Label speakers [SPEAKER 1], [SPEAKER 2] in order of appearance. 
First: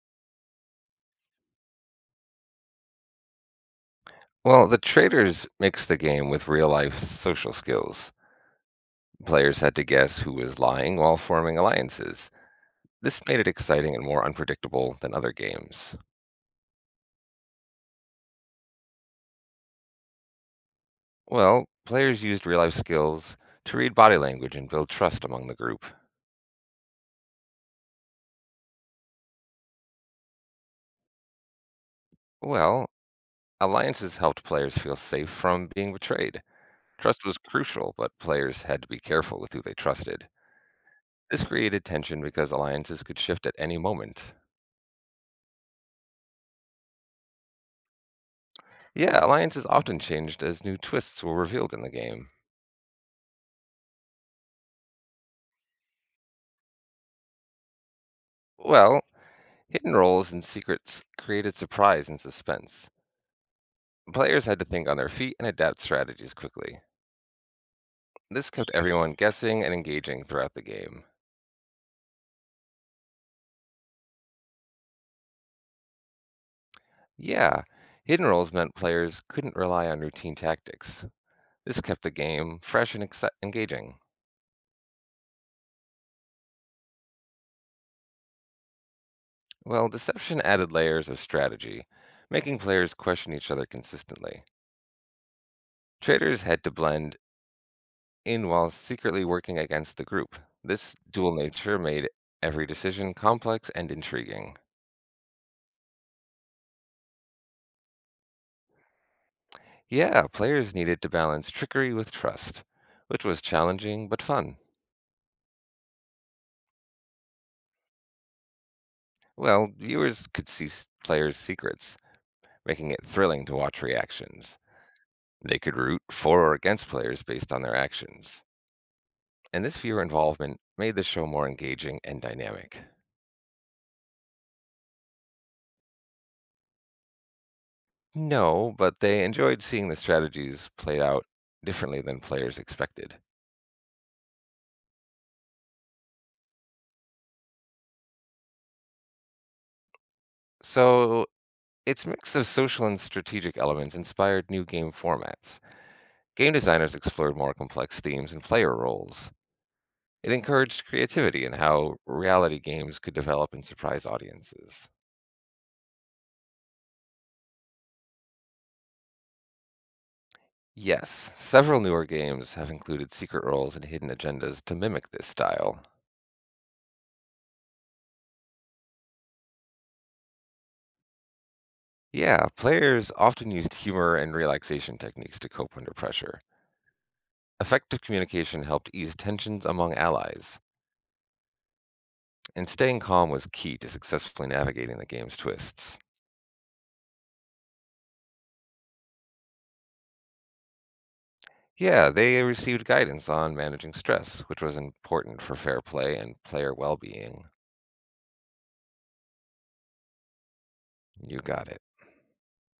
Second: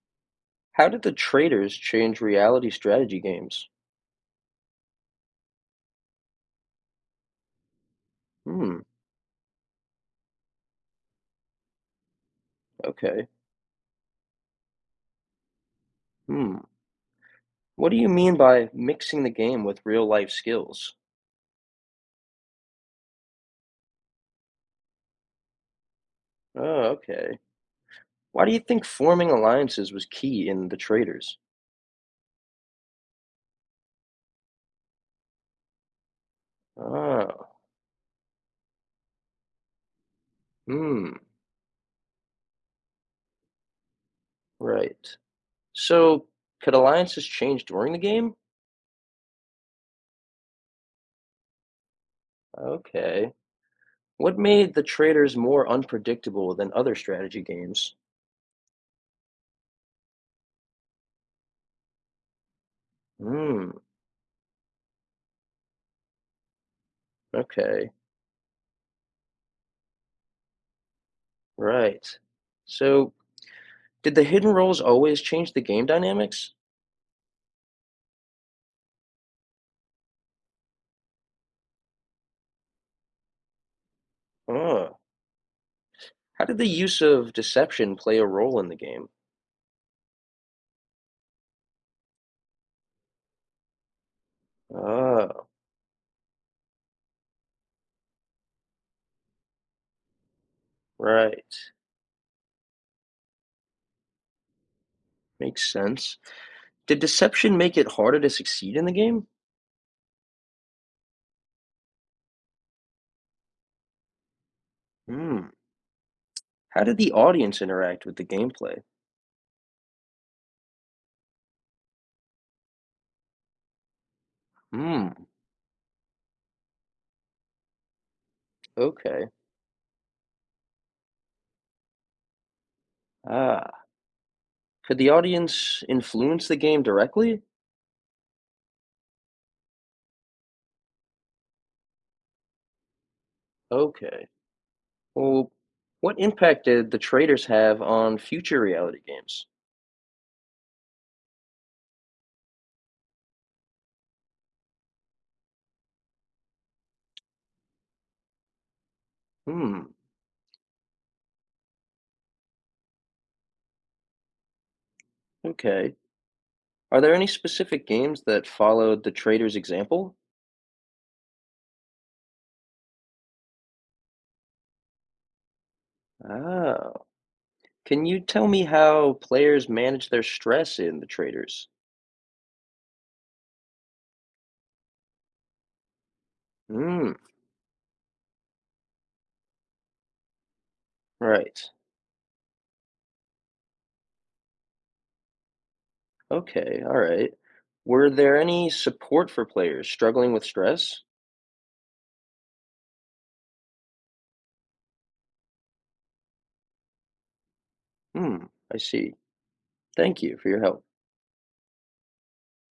[SPEAKER 1] How did the traders change reality strategy games?
[SPEAKER 2] Well, the traders mixed the game with real life social skills.
[SPEAKER 1] Hmm.
[SPEAKER 2] Players had to guess who was lying while forming alliances. This
[SPEAKER 1] Okay.
[SPEAKER 2] made it exciting and more unpredictable than other games.
[SPEAKER 1] Hmm. What do you mean by mixing the game with real life skills?
[SPEAKER 2] Well, players used real life skills to read body language and build trust among the group.
[SPEAKER 1] Oh, okay. Why do you think forming alliances was key in the traders?
[SPEAKER 2] Well, alliances helped players feel safe from being betrayed. Trust was
[SPEAKER 1] Ah.
[SPEAKER 2] crucial, but players had to be careful with who they trusted.
[SPEAKER 1] Hmm.
[SPEAKER 2] This created tension because alliances could shift at any moment.
[SPEAKER 1] Right. So, could alliances change during the game?
[SPEAKER 2] Yeah, alliances often changed as new twists were revealed in the game.
[SPEAKER 1] Okay. What made the traders more unpredictable than other strategy games?
[SPEAKER 2] Well, hidden roles and secrets created surprise and suspense.
[SPEAKER 1] Hmm.
[SPEAKER 2] Players had to think on their feet and adapt strategies quickly.
[SPEAKER 1] Okay.
[SPEAKER 2] This kept everyone guessing and engaging throughout the game.
[SPEAKER 1] Right. So, did the hidden roles always change the game dynamics?
[SPEAKER 2] Yeah, hidden roles meant players couldn't rely on routine tactics. This kept the game fresh and engaging.
[SPEAKER 1] Oh, how did the use of deception play a role in the game?
[SPEAKER 2] Well, deception added layers of strategy, making players question each other consistently.
[SPEAKER 1] Oh,
[SPEAKER 2] Traders had to blend in while secretly working against the group. This dual
[SPEAKER 1] right.
[SPEAKER 2] nature made every decision complex and intriguing.
[SPEAKER 1] Makes sense. Did deception make it harder to succeed in the game?
[SPEAKER 2] Yeah, players needed to balance trickery with trust, which was challenging but fun.
[SPEAKER 1] Hmm. How did the audience interact with the gameplay?
[SPEAKER 2] Well, viewers could see players' secrets, making it thrilling to watch reactions.
[SPEAKER 1] Hmm.
[SPEAKER 2] They could root for or against players based on their actions.
[SPEAKER 1] Okay.
[SPEAKER 2] And this viewer involvement made the show more engaging and dynamic.
[SPEAKER 1] Ah. Could the audience influence the game directly?
[SPEAKER 2] No, but they enjoyed seeing the strategies played out differently than players expected.
[SPEAKER 1] Okay. Well, what impact did the traders have on future reality games?
[SPEAKER 2] So, its mix of social and strategic elements inspired new game formats. Game designers explored more complex themes and player roles.
[SPEAKER 1] Hmm.
[SPEAKER 2] It encouraged creativity in how reality games could develop and surprise audiences.
[SPEAKER 1] Okay. Are there any specific games that followed the traders' example?
[SPEAKER 2] Yes, several newer games have included secret roles and hidden agendas to mimic this style.
[SPEAKER 1] Ah. Can you tell me how players manage their stress in The Traders?
[SPEAKER 2] Yeah, players often used humor and relaxation techniques to cope under pressure.
[SPEAKER 1] Mm,
[SPEAKER 2] Effective communication helped ease tensions among allies,
[SPEAKER 1] right.
[SPEAKER 2] and staying calm was key to successfully navigating the game's twists.
[SPEAKER 1] Okay, all right. Were there any support for players struggling with stress?
[SPEAKER 2] Yeah, they received guidance on managing stress, which was important for fair play and player well being.
[SPEAKER 1] Hmm, I see. Thank you for your help.
[SPEAKER 2] You got it.